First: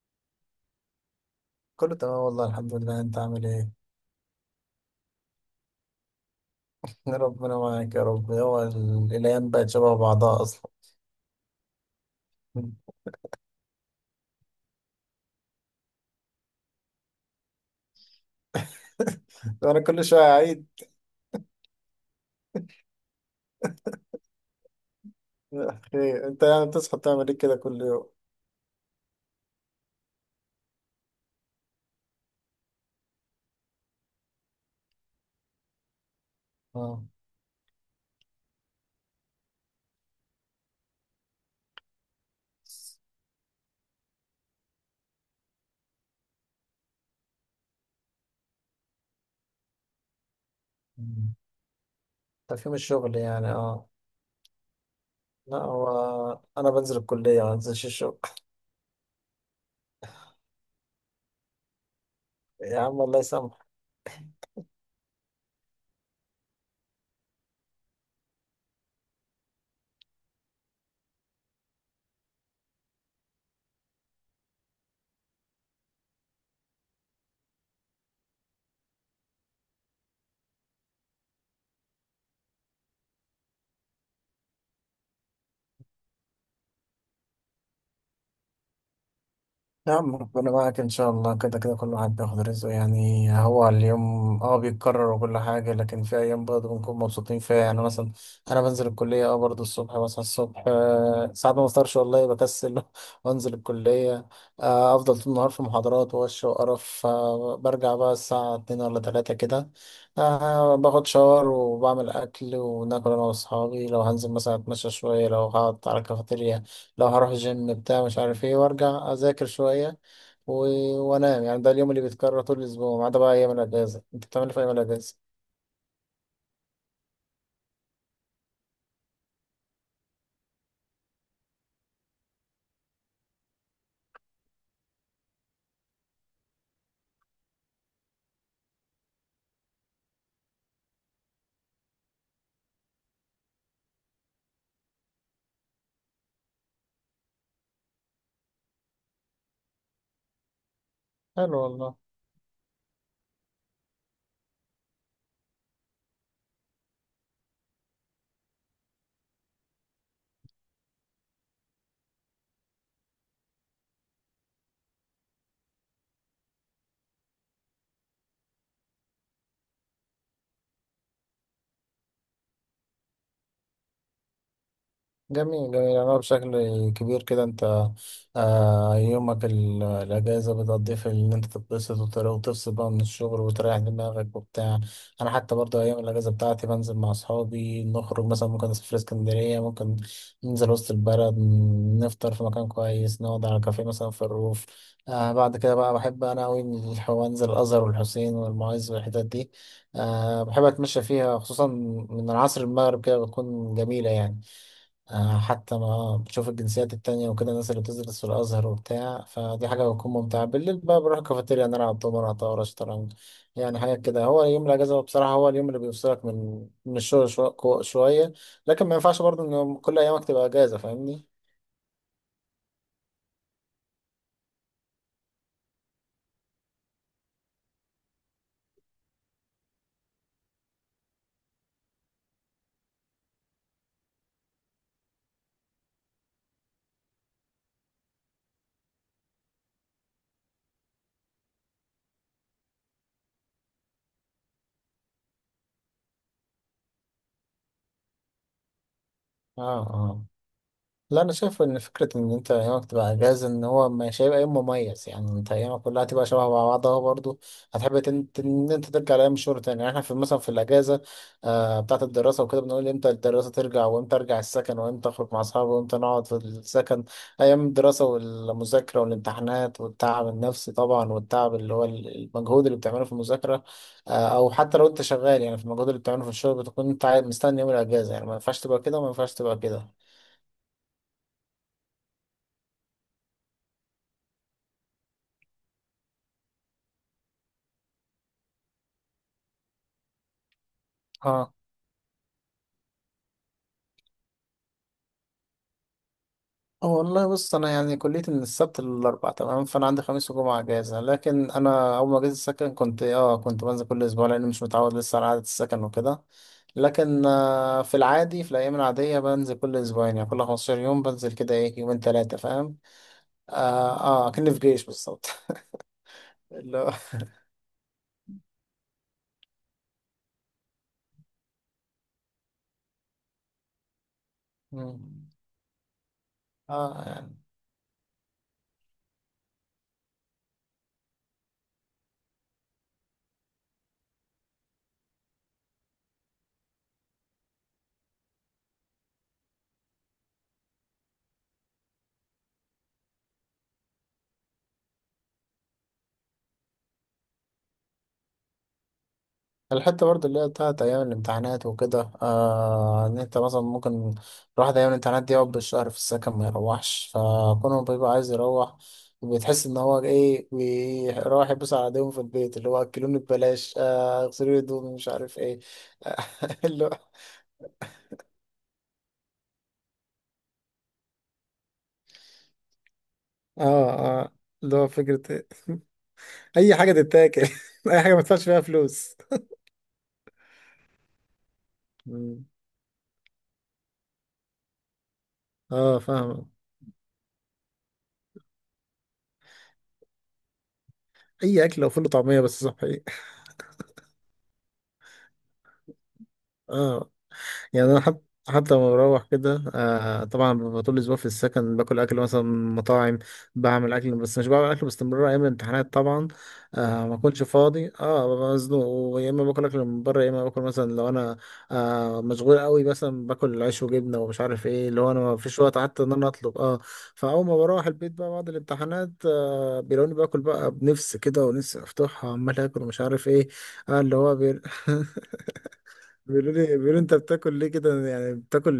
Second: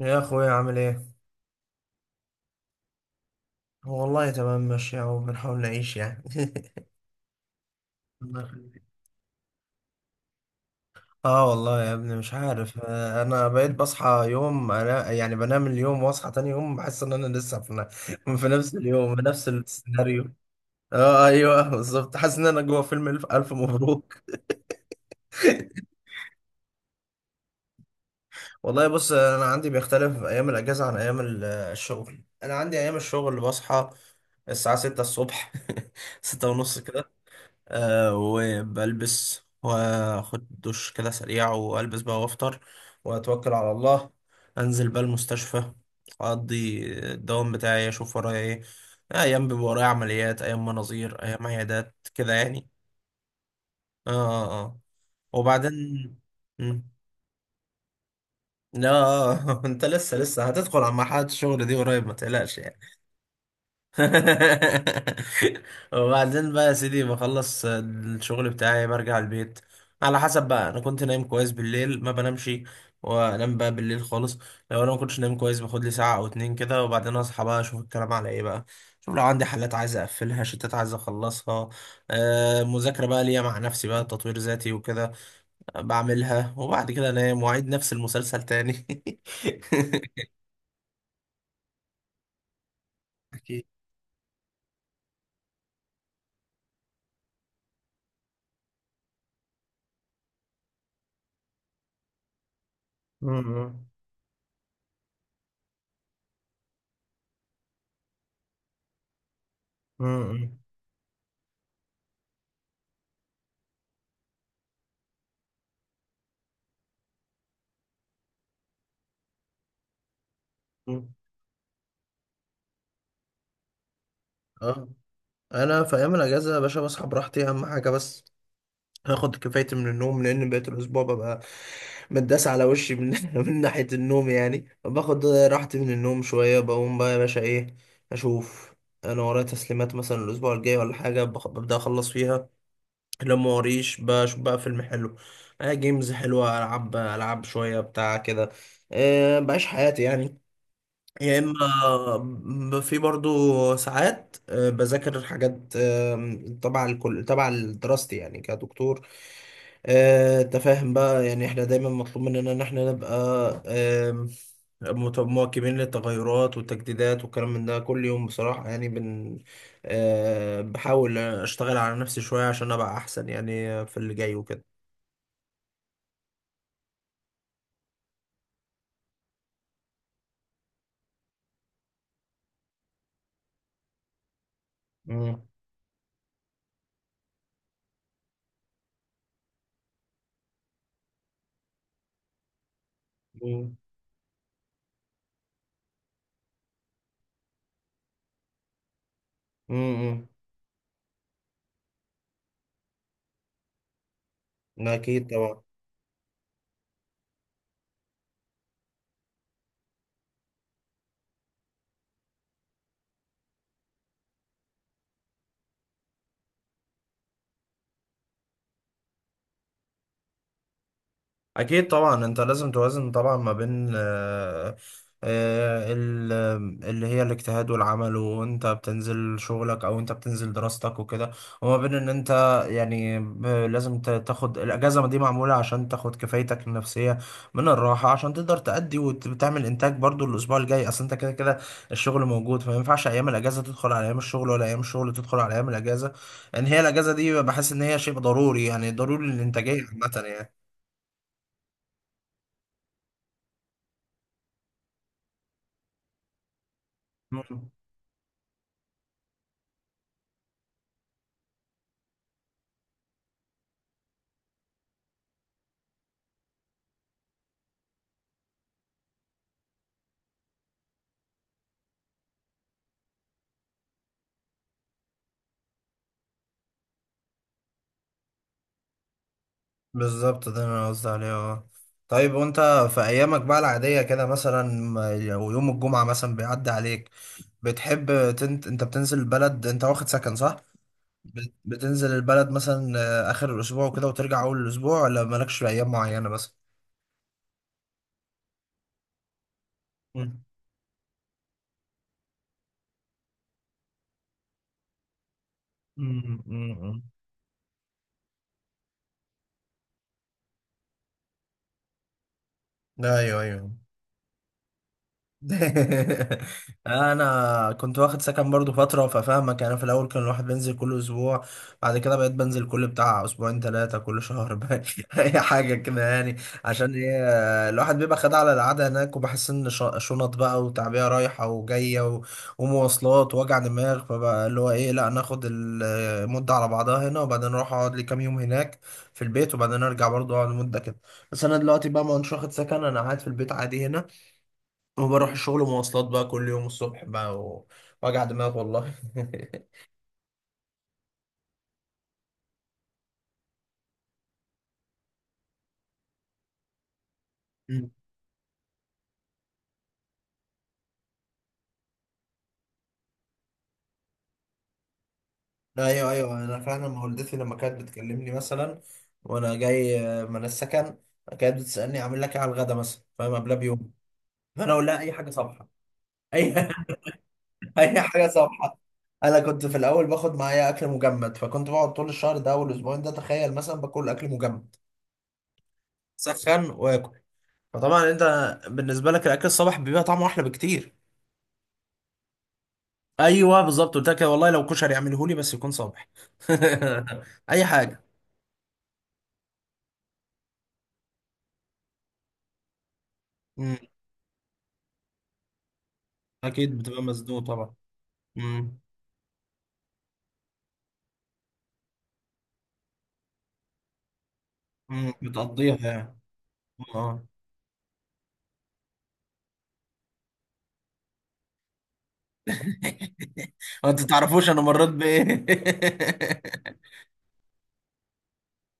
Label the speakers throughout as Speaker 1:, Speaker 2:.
Speaker 1: يا اخويا، عامل ايه؟
Speaker 2: كله تمام والله الحمد لله. انت عامل ايه؟
Speaker 1: والله تمام ماشي اهو، بنحاول نعيش يعني.
Speaker 2: ربنا معاك يا رب.
Speaker 1: الله
Speaker 2: هو
Speaker 1: يخليك.
Speaker 2: الايام بقت شبه بعضها اصلا.
Speaker 1: اه والله يا ابني مش عارف. انا بقيت بصحى يوم، انا يعني بنام اليوم واصحى تاني يوم بحس ان انا لسه في نفس اليوم، في نفس
Speaker 2: انا كل
Speaker 1: السيناريو.
Speaker 2: شويه اعيد.
Speaker 1: ايوه بالظبط، حاسس ان انا جوه فيلم الف الف مبروك.
Speaker 2: خير، انت يعني بتصحى تعمل ايه كده كل يوم؟
Speaker 1: والله بص، انا عندي بيختلف ايام الاجازه عن ايام الشغل. انا عندي ايام الشغل بصحى الساعه 6 الصبح. 6 ونص،
Speaker 2: اه.
Speaker 1: وبلبس واخد دش كده سريع، والبس بقى وافطر واتوكل على الله. انزل بقى المستشفى، اقضي الدوام بتاعي، اشوف ورايا ايه. ايام بيبقى ورايا عمليات، ايام مناظير،
Speaker 2: مم.
Speaker 1: ايام عيادات كده يعني.
Speaker 2: تفهيم الشغل يعني. اه،
Speaker 1: اه. اه.
Speaker 2: لا
Speaker 1: وبعدين
Speaker 2: هو انا
Speaker 1: مم.
Speaker 2: بنزل الكليه ما بنزلش الشغل.
Speaker 1: لا، انت لسه هتدخل على مرحلة الشغل دي قريب، ما تقلقش.
Speaker 2: يا عم الله يسامحك.
Speaker 1: وبعدين بقى يا سيدي، بخلص الشغل بتاعي برجع البيت. على حسب بقى، انا كنت نايم كويس بالليل ما بنامش، وانام بقى بالليل خالص. لو انا ما كنتش نايم كويس، باخد لي ساعه او اتنين كده، وبعدين اصحى بقى اشوف الكلام على ايه بقى. شوف، لو عندي حالات عايز اقفلها، شتات عايز اخلصها، مذاكره بقى ليا مع نفسي بقى، تطوير ذاتي وكده. بعملها، وبعد كده انام واعيد نفس المسلسل تاني.
Speaker 2: نعم، ربنا معك إن شاء الله. كده كده كل واحد بياخد رزقه. يعني
Speaker 1: أكيد.
Speaker 2: هو اليوم اه بيتكرر وكل حاجة، لكن في أيام برضه بنكون مبسوطين فيها. يعني مثلا أنا بنزل الكلية اه برضه الصبح، بصحى الصبح، ساعات ما بفطرش والله، بكسل
Speaker 1: م-.
Speaker 2: وأنزل
Speaker 1: م-.
Speaker 2: الكلية. أفضل طول النهار في محاضرات ووش وقرف. برجع بقى الساعة اتنين ولا تلاتة كده.
Speaker 1: م-.
Speaker 2: باخد شاور وبعمل أكل وناكل أنا وأصحابي. لو هنزل مثلا أتمشى شوية، لو هقعد على الكافيتيريا، لو هروح الجيم بتاع مش عارف ايه، وارجع اذاكر شوية و...
Speaker 1: م-. م.
Speaker 2: وانام. يعني ده اليوم اللي بيتكرر طول الاسبوع ما عدا بقى ايام الاجازة. انت بتعمل إيه في ايام
Speaker 1: اه.
Speaker 2: الاجازة؟
Speaker 1: انا في ايام الاجازه يا باشا بصحى براحتي، اهم حاجه بس هاخد كفايتي من النوم، لان بقيت الاسبوع ببقى متداس على وشي من ناحيه النوم. يعني باخد راحتي من النوم شويه، بقوم بقى يا باشا ايه، اشوف انا ورايا تسليمات مثلا الاسبوع الجاي ولا حاجه، ببدا اخلص فيها. لو ما وريش، بشوف بقى فيلم حلو، جيمز حلوه، العب شويه بتاع كده. أه، بعيش حياتي يعني. يا
Speaker 2: حلو والله.
Speaker 1: اما في برضو ساعات بذاكر حاجات تبع الكل، تبع دراستي يعني كدكتور. انت فاهم بقى، يعني احنا دايما مطلوب مننا ان احنا نبقى آم، مت- مواكبين للتغيرات والتجديدات والكلام من ده كل يوم بصراحة، يعني بن. بحاول اشتغل على نفسي شوية عشان ابقى احسن يعني في اللي جاي وكده.
Speaker 2: جميل جميل. أنا بشكل كبير كده أنت آه يومك الأجازة بتقضيه في إن أنت تتبسط وتفصل بقى من الشغل وتريح دماغك وبتاع. أنا
Speaker 1: مم.
Speaker 2: حتى برضه أيام الأجازة بتاعتي بنزل مع أصحابي نخرج، مثلا ممكن نسافر اسكندرية، ممكن ننزل وسط البلد، نفطر في مكان كويس، نقعد على
Speaker 1: مم.
Speaker 2: كافيه مثلا في الروف. آه بعد كده بقى بحب أنا أوي أنزل الأزهر والحسين والمعز والحتت دي.
Speaker 1: مم.
Speaker 2: آه بحب أتمشى فيها خصوصا من العصر المغرب كده، بتكون جميلة يعني.
Speaker 1: مم. اكيد طبعا.
Speaker 2: حتى ما بتشوف الجنسيات التانية وكده، الناس اللي بتدرس في الأزهر وبتاع، فدي حاجة بتكون ممتعة. بالليل بقى بروح الكافيتيريا نلعب دومنة طاولة شطرنج، يعني حاجات كده. هو يوم الأجازة بصراحة هو اليوم اللي بيفصلك من من الشغل شوية، لكن ما ينفعش برضه إن كل أيامك تبقى أجازة، فاهمني؟
Speaker 1: اكيد طبعا، انت لازم توازن طبعا ما بين آه، ال- اللي هي الاجتهاد والعمل، وانت بتنزل شغلك او انت بتنزل دراستك وكده، وما بين ان انت يعني لازم تاخد الاجازه دي معموله، عشان تاخد كفايتك النفسيه من الراحه، عشان تقدر تأدي وتعمل انتاج برضو الاسبوع الجاي. اصل انت كده كده الشغل موجود، فما ينفعش ايام الاجازه تدخل على ايام الشغل، ولا ايام الشغل تدخل على ايام الاجازه. ان هي الاجازه دي بحس ان هي شيء ضروري يعني، ضروري للانتاجيه
Speaker 2: اه،
Speaker 1: عامه
Speaker 2: لا انا شايف ان فكره ان انت ايامك تبقى اجازه ان هو مش هيبقى يوم مميز. يعني انت ايامك كلها هتبقى شبه بعضها برضه.
Speaker 1: يعني.
Speaker 2: هتحب ان انت ترجع لايام الشغل تاني. يعني احنا في مثلا في الاجازه آه بتاعه الدراسه وكده بنقول امتى الدراسه ترجع، وامتى ارجع السكن، وامتى اخرج مع اصحابي، وامتى نقعد في السكن. ايام الدراسه والمذاكره والامتحانات والتعب النفسي طبعا، والتعب اللي هو المجهود اللي بتعمله في المذاكره. آه او حتى لو انت شغال يعني في المجهود اللي بتعمله في الشغل، بتكون انت مستني يوم الاجازه. يعني ما ينفعش تبقى كده وما ينفعش تبقى كده.
Speaker 1: بالظبط، ده اللي انا قصدي عليه. اه، طيب وانت في ايامك بقى العادية كده، مثلا او يوم الجمعة مثلا بيعدي عليك، بتحب انت بتنزل البلد؟ انت واخد سكن صح؟ بتنزل البلد مثلا اخر الاسبوع وكده وترجع اول الاسبوع، ولا مالكش في ايام معينة مثلا؟
Speaker 2: والله بص انا يعني كليتي من السبت للاربع تمام، فانا عندي خميس
Speaker 1: مم.
Speaker 2: وجمعه اجازه. لكن انا اول ما جيت السكن كنت اه كنت بنزل كل اسبوع، لاني مش متعود لسه على عاده السكن وكده.
Speaker 1: مم. مم. مم.
Speaker 2: لكن في العادي في الايام العاديه بنزل كل اسبوعين، يعني كل 15 يوم بنزل كده ايه يومين ثلاثه، فاهم.
Speaker 1: ايوه ايوه.
Speaker 2: اه اه، كأني في جيش بالظبط. اللي هو
Speaker 1: انا كنت واخد سكن برضو فتره، ففاهمك. انا في الاول كان الواحد بينزل كل اسبوع، بعد كده بقيت بنزل كل بتاع اسبوعين ثلاثه، كل شهر بقى،
Speaker 2: مم.
Speaker 1: اي حاجه كده يعني. عشان
Speaker 2: اه
Speaker 1: ايه؟
Speaker 2: يعني
Speaker 1: الواحد بيبقى خد على القعده هناك، وبحس ان شنط بقى وتعبئه رايحه وجايه، ومواصلات ووجع دماغ، فبقى اللي هو ايه، لا ناخد المده على بعضها هنا، وبعدين اروح اقعد لي كام يوم هناك في البيت، وبعدين ارجع برضو اقعد مده كده. بس انا دلوقتي بقى ما كنتش واخد سكن، انا قاعد في البيت عادي هنا، وبروح الشغل مواصلات بقى كل يوم الصبح بقى، وجع دماغ والله.
Speaker 2: الحتة برضه اللي هي بتاعت أيام الامتحانات وكده، آه إن أنت مثلا ممكن الواحد أيام الامتحانات دي يقعد بالشهر في السكن ما يروحش، فكونه
Speaker 1: مم.
Speaker 2: بيبقى عايز يروح، بتحس إن هو إيه بيروح يبص على إيديهم في البيت، اللي هو أكلوني ببلاش، آه اغسلوا لي هدومي، مش عارف إيه.
Speaker 1: ايوه
Speaker 2: آه
Speaker 1: ايوه، انا
Speaker 2: اللي
Speaker 1: فعلا،
Speaker 2: هو
Speaker 1: ما والدتي لما كانت بتكلمني مثلا وانا جاي من السكن، كانت بتسالني اعمل لك ايه على الغدا مثلا، فاهم، قبلها
Speaker 2: آه
Speaker 1: بيوم،
Speaker 2: آه
Speaker 1: فانا
Speaker 2: اللي
Speaker 1: اقول
Speaker 2: هو
Speaker 1: لها اي
Speaker 2: فكرة
Speaker 1: حاجه صبحه. اي.
Speaker 2: أي حاجة تتاكل. أي
Speaker 1: اي
Speaker 2: حاجة ما
Speaker 1: حاجه
Speaker 2: تدفعش فيها
Speaker 1: صبحه.
Speaker 2: فلوس.
Speaker 1: انا كنت في الاول باخد معايا اكل مجمد، فكنت بقعد طول الشهر
Speaker 2: مم.
Speaker 1: ده والاسبوعين ده، تخيل مثلا، باكل اكل مجمد
Speaker 2: آه فاهم.
Speaker 1: سخن واكل. فطبعا انت بالنسبه لك الاكل الصبح بيبقى طعمه احلى بكتير.
Speaker 2: أي أكل لو فول وطعمية بس صحي.
Speaker 1: ايوه بالظبط، قلت لك والله لو كشري يعمله لي بس يكون صبح.
Speaker 2: اه
Speaker 1: اي
Speaker 2: يعني انا
Speaker 1: حاجه.
Speaker 2: حتى حتى لما بروح كده آه، طبعا ببقى طول الاسبوع في السكن باكل اكل مثلا من مطاعم،
Speaker 1: مم.
Speaker 2: بعمل اكل بس مش بعمل اكل باستمرار. ايام الامتحانات طبعا
Speaker 1: اكيد بتبقى
Speaker 2: آه ما
Speaker 1: مزنوق
Speaker 2: اكونش
Speaker 1: طبعا.
Speaker 2: فاضي، اه ببقى
Speaker 1: مم.
Speaker 2: مزنوق، ويا اما باكل اكل من بره، يا اما باكل مثلا لو انا آه مشغول قوي مثلا باكل عيش وجبنه ومش عارف ايه، اللي هو
Speaker 1: مم.
Speaker 2: انا ما فيش وقت
Speaker 1: بتقضيها
Speaker 2: حتى ان
Speaker 1: يعني.
Speaker 2: انا اطلب اه.
Speaker 1: اه.
Speaker 2: فاول ما بروح البيت بقى بعد الامتحانات آه بيلاقوني باكل بقى بنفس كده، ونفسي افتحها عمال اكل ومش عارف ايه. آه
Speaker 1: انت
Speaker 2: اللي هو
Speaker 1: تعرفوش انا
Speaker 2: بي...
Speaker 1: مريت بايه.
Speaker 2: بيقولوا لي انت بتاكل ليه كده؟ يعني بتاكل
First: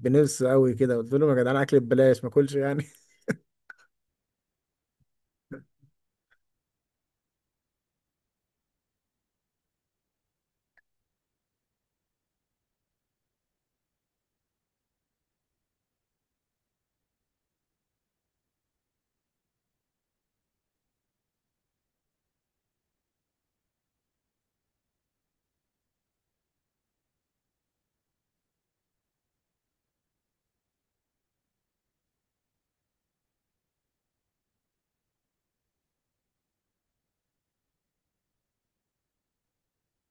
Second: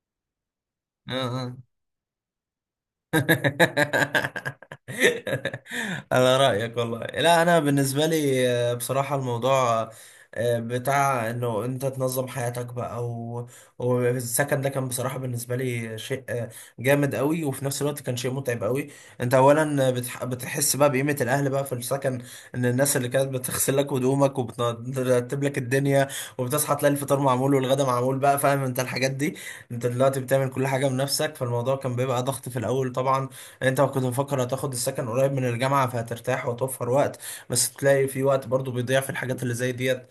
Speaker 2: بنفس قوي كده. قلت
Speaker 1: آه،
Speaker 2: لهم يا
Speaker 1: آه.
Speaker 2: جدعان اكل ببلاش ما اكلش يعني.
Speaker 1: على رأيك والله. لا أنا بالنسبة لي بصراحة، الموضوع بتاع إنه أنت تنظم حياتك بقى و... والسكن ده كان بصراحة بالنسبة لي شيء جامد قوي، وفي نفس الوقت كان شيء متعب قوي. أنت أولا بتحس بقى بقيمة الأهل بقى في السكن، إن الناس اللي كانت بتغسل لك هدومك وبترتب لك الدنيا وبتصحى تلاقي الفطار معمول والغدا معمول بقى، فاهم أنت الحاجات دي. أنت دلوقتي بتعمل كل حاجة بنفسك، فالموضوع كان بيبقى ضغط في الأول طبعا. يعني انت كنت مفكر هتاخد السكن قريب من الجامعة فهترتاح وتوفر وقت، بس تلاقي في وقت برضو بيضيع في الحاجات اللي زي ديت،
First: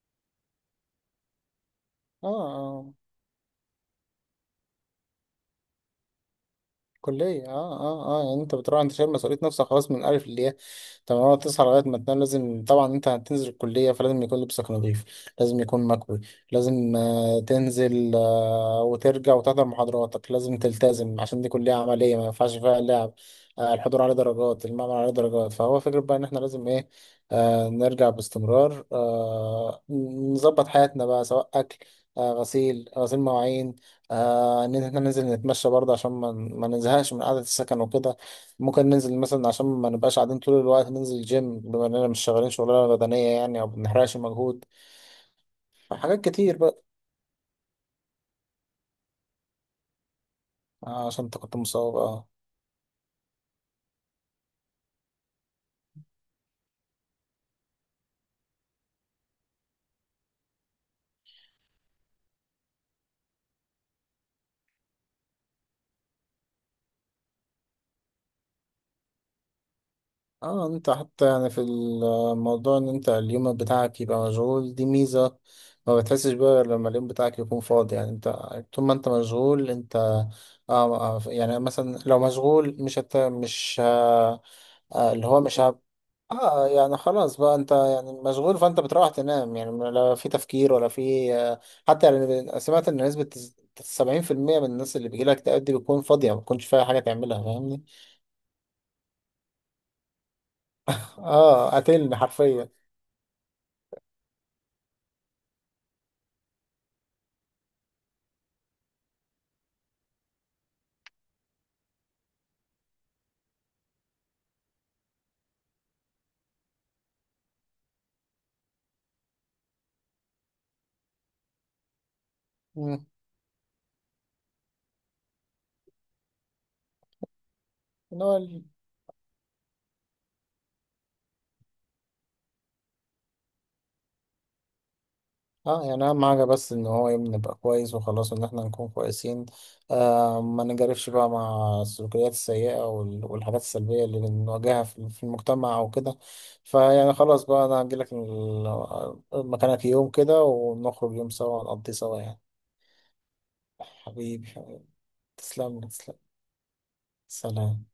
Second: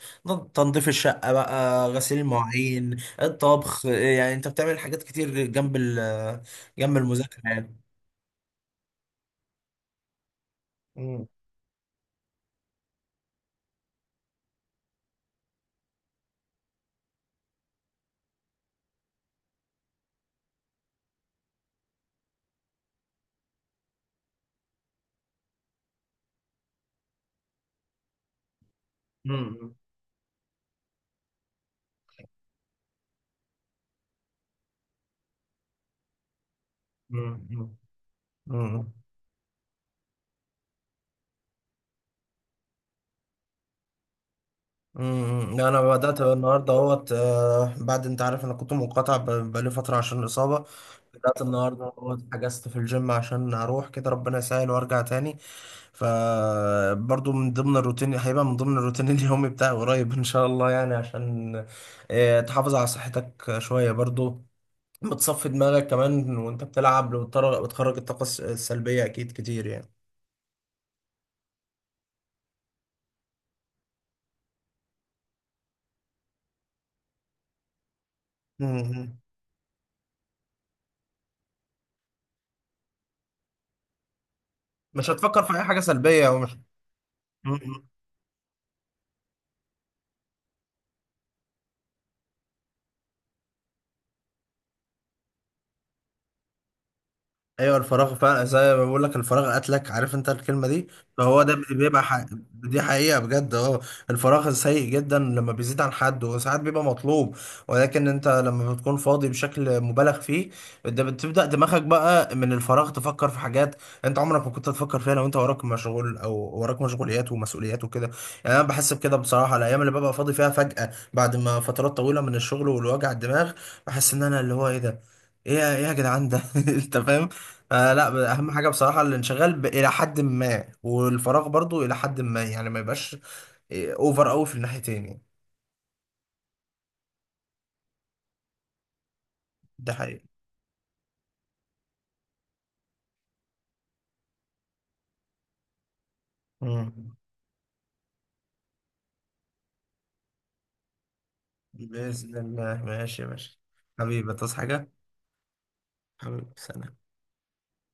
Speaker 1: تنظيف الشقة بقى، غسيل
Speaker 2: اه اه
Speaker 1: المواعين، الطبخ، يعني انت بتعمل حاجات كتير جنب ال، جنب المذاكرة
Speaker 2: كلية،
Speaker 1: يعني.
Speaker 2: اه اه اه. يعني انت بتروح انت شايل مسؤولية نفسك خلاص من الألف للياء. طب
Speaker 1: مم.
Speaker 2: هو تصحى لغاية ما تنام لازم طبعا، انت هتنزل الكلية فلازم يكون لبسك نظيف، لازم يكون مكوي، لازم آه تنزل آه وترجع وتحضر محاضراتك، لازم تلتزم عشان دي كلية عملية ما ينفعش فيها لعب. آه الحضور عليه درجات، المعمل عليه درجات، فهو فكرة بقى ان احنا لازم ايه، آه نرجع باستمرار،
Speaker 1: مم.
Speaker 2: آه نظبط حياتنا بقى، سواء أكل آه غسيل مواعين، آه ان احنا ننزل نتمشى برضه عشان ما نزهقش من
Speaker 1: مم.
Speaker 2: قعدة
Speaker 1: مم.
Speaker 2: السكن وكده. ممكن
Speaker 1: مم.
Speaker 2: ننزل مثلا عشان ما نبقاش قاعدين طول الوقت، ننزل جيم بما اننا مش شغالين شغلانة بدنية يعني او بنحرقش مجهود،
Speaker 1: امم، لا انا بدات
Speaker 2: حاجات كتير
Speaker 1: النهارده
Speaker 2: بقى.
Speaker 1: اهوت، بعد، انت عارف انا كنت منقطع بقالي فتره عشان الاصابه.
Speaker 2: آه عشان انت
Speaker 1: بدات
Speaker 2: كنت
Speaker 1: النهارده
Speaker 2: مصاب،
Speaker 1: اهوت،
Speaker 2: اه.
Speaker 1: حجزت في الجيم عشان اروح كده، ربنا يسهل وارجع تاني. فبرضو من ضمن الروتين هيبقى من ضمن الروتين اليومي بتاعي قريب ان شاء الله، يعني عشان تحافظ على صحتك شويه برضو، بتصفي دماغك كمان وانت بتلعب، بتخرج الطاقه السلبيه، اكيد كتير يعني.
Speaker 2: اه انت حتى يعني في الموضوع ان انت اليوم بتاعك يبقى مشغول دي ميزة. ما بتحسش بقى غير لما اليوم بتاعك يكون فاضي. يعني انت طول ما انت
Speaker 1: امم.
Speaker 2: مشغول انت يعني مثلا لو مشغول مش آه
Speaker 1: مش
Speaker 2: آه، اللي هو
Speaker 1: هتفكر في
Speaker 2: مش
Speaker 1: اي حاجه
Speaker 2: هب...
Speaker 1: سلبيه، ومش.
Speaker 2: اه يعني خلاص بقى انت يعني مشغول، فانت بتروح تنام، يعني لا في تفكير ولا في حتى يعني سمعت ان نسبة 70% من الناس اللي بيجيلها اكتئاب دي بتكون فاضية، ما بتكونش فيها حاجة تعملها،
Speaker 1: ايوه،
Speaker 2: فاهمني؟
Speaker 1: الفراغ فعلا، زي ما بقول لك، الفراغ قتلك، عارف انت الكلمه دي. فهو ده
Speaker 2: اه
Speaker 1: بيبقى
Speaker 2: قاتلني
Speaker 1: حق...
Speaker 2: حرفيا.
Speaker 1: دي حقيقه بجد. اه، الفراغ سيء جدا لما بيزيد عن حد، وساعات بيبقى مطلوب، ولكن انت لما بتكون فاضي بشكل مبالغ فيه، ده بتبدا دماغك بقى من الفراغ تفكر في حاجات انت عمرك ما كنت تفكر فيها، لو انت وراك مشغول او وراك مشغوليات ومسؤوليات وكده. يعني انا بحس بكده بصراحه، الايام اللي ببقى فاضي فيها فجاه بعد ما فترات طويله من الشغل
Speaker 2: مم.
Speaker 1: والوجع الدماغ، بحس ان انا، اللي هو ايه ده، ايه ايه يا جدعان ده. انت فاهم. آه،
Speaker 2: اللي
Speaker 1: لا،
Speaker 2: هو
Speaker 1: اهم حاجه بصراحه الانشغال الى حد ما، والفراغ برضو الى حد ما، يعني ما يبقاش اوفر قوي في الناحيتين يعني.
Speaker 2: اه يعني اهم حاجة بس ان هو يبني يبقى نبقى كويس وخلاص، ان احنا نكون كويسين.
Speaker 1: ده حقيقي.
Speaker 2: آه ما نجرفش بقى مع السلوكيات السيئة والحاجات السلبية اللي بنواجهها في في المجتمع او كده. فيعني
Speaker 1: مم.
Speaker 2: خلاص بقى انا هجيلك مكانك يوم كده ونخرج يوم سوا نقضي سوا
Speaker 1: باذن
Speaker 2: يعني.
Speaker 1: الله، ماشي ماشي. حبيبي،
Speaker 2: حبيبي
Speaker 1: تصحى
Speaker 2: حبيبي.
Speaker 1: حاجه.
Speaker 2: تسلم لي، تسلم.
Speaker 1: حبيبي، سلام.
Speaker 2: سلام.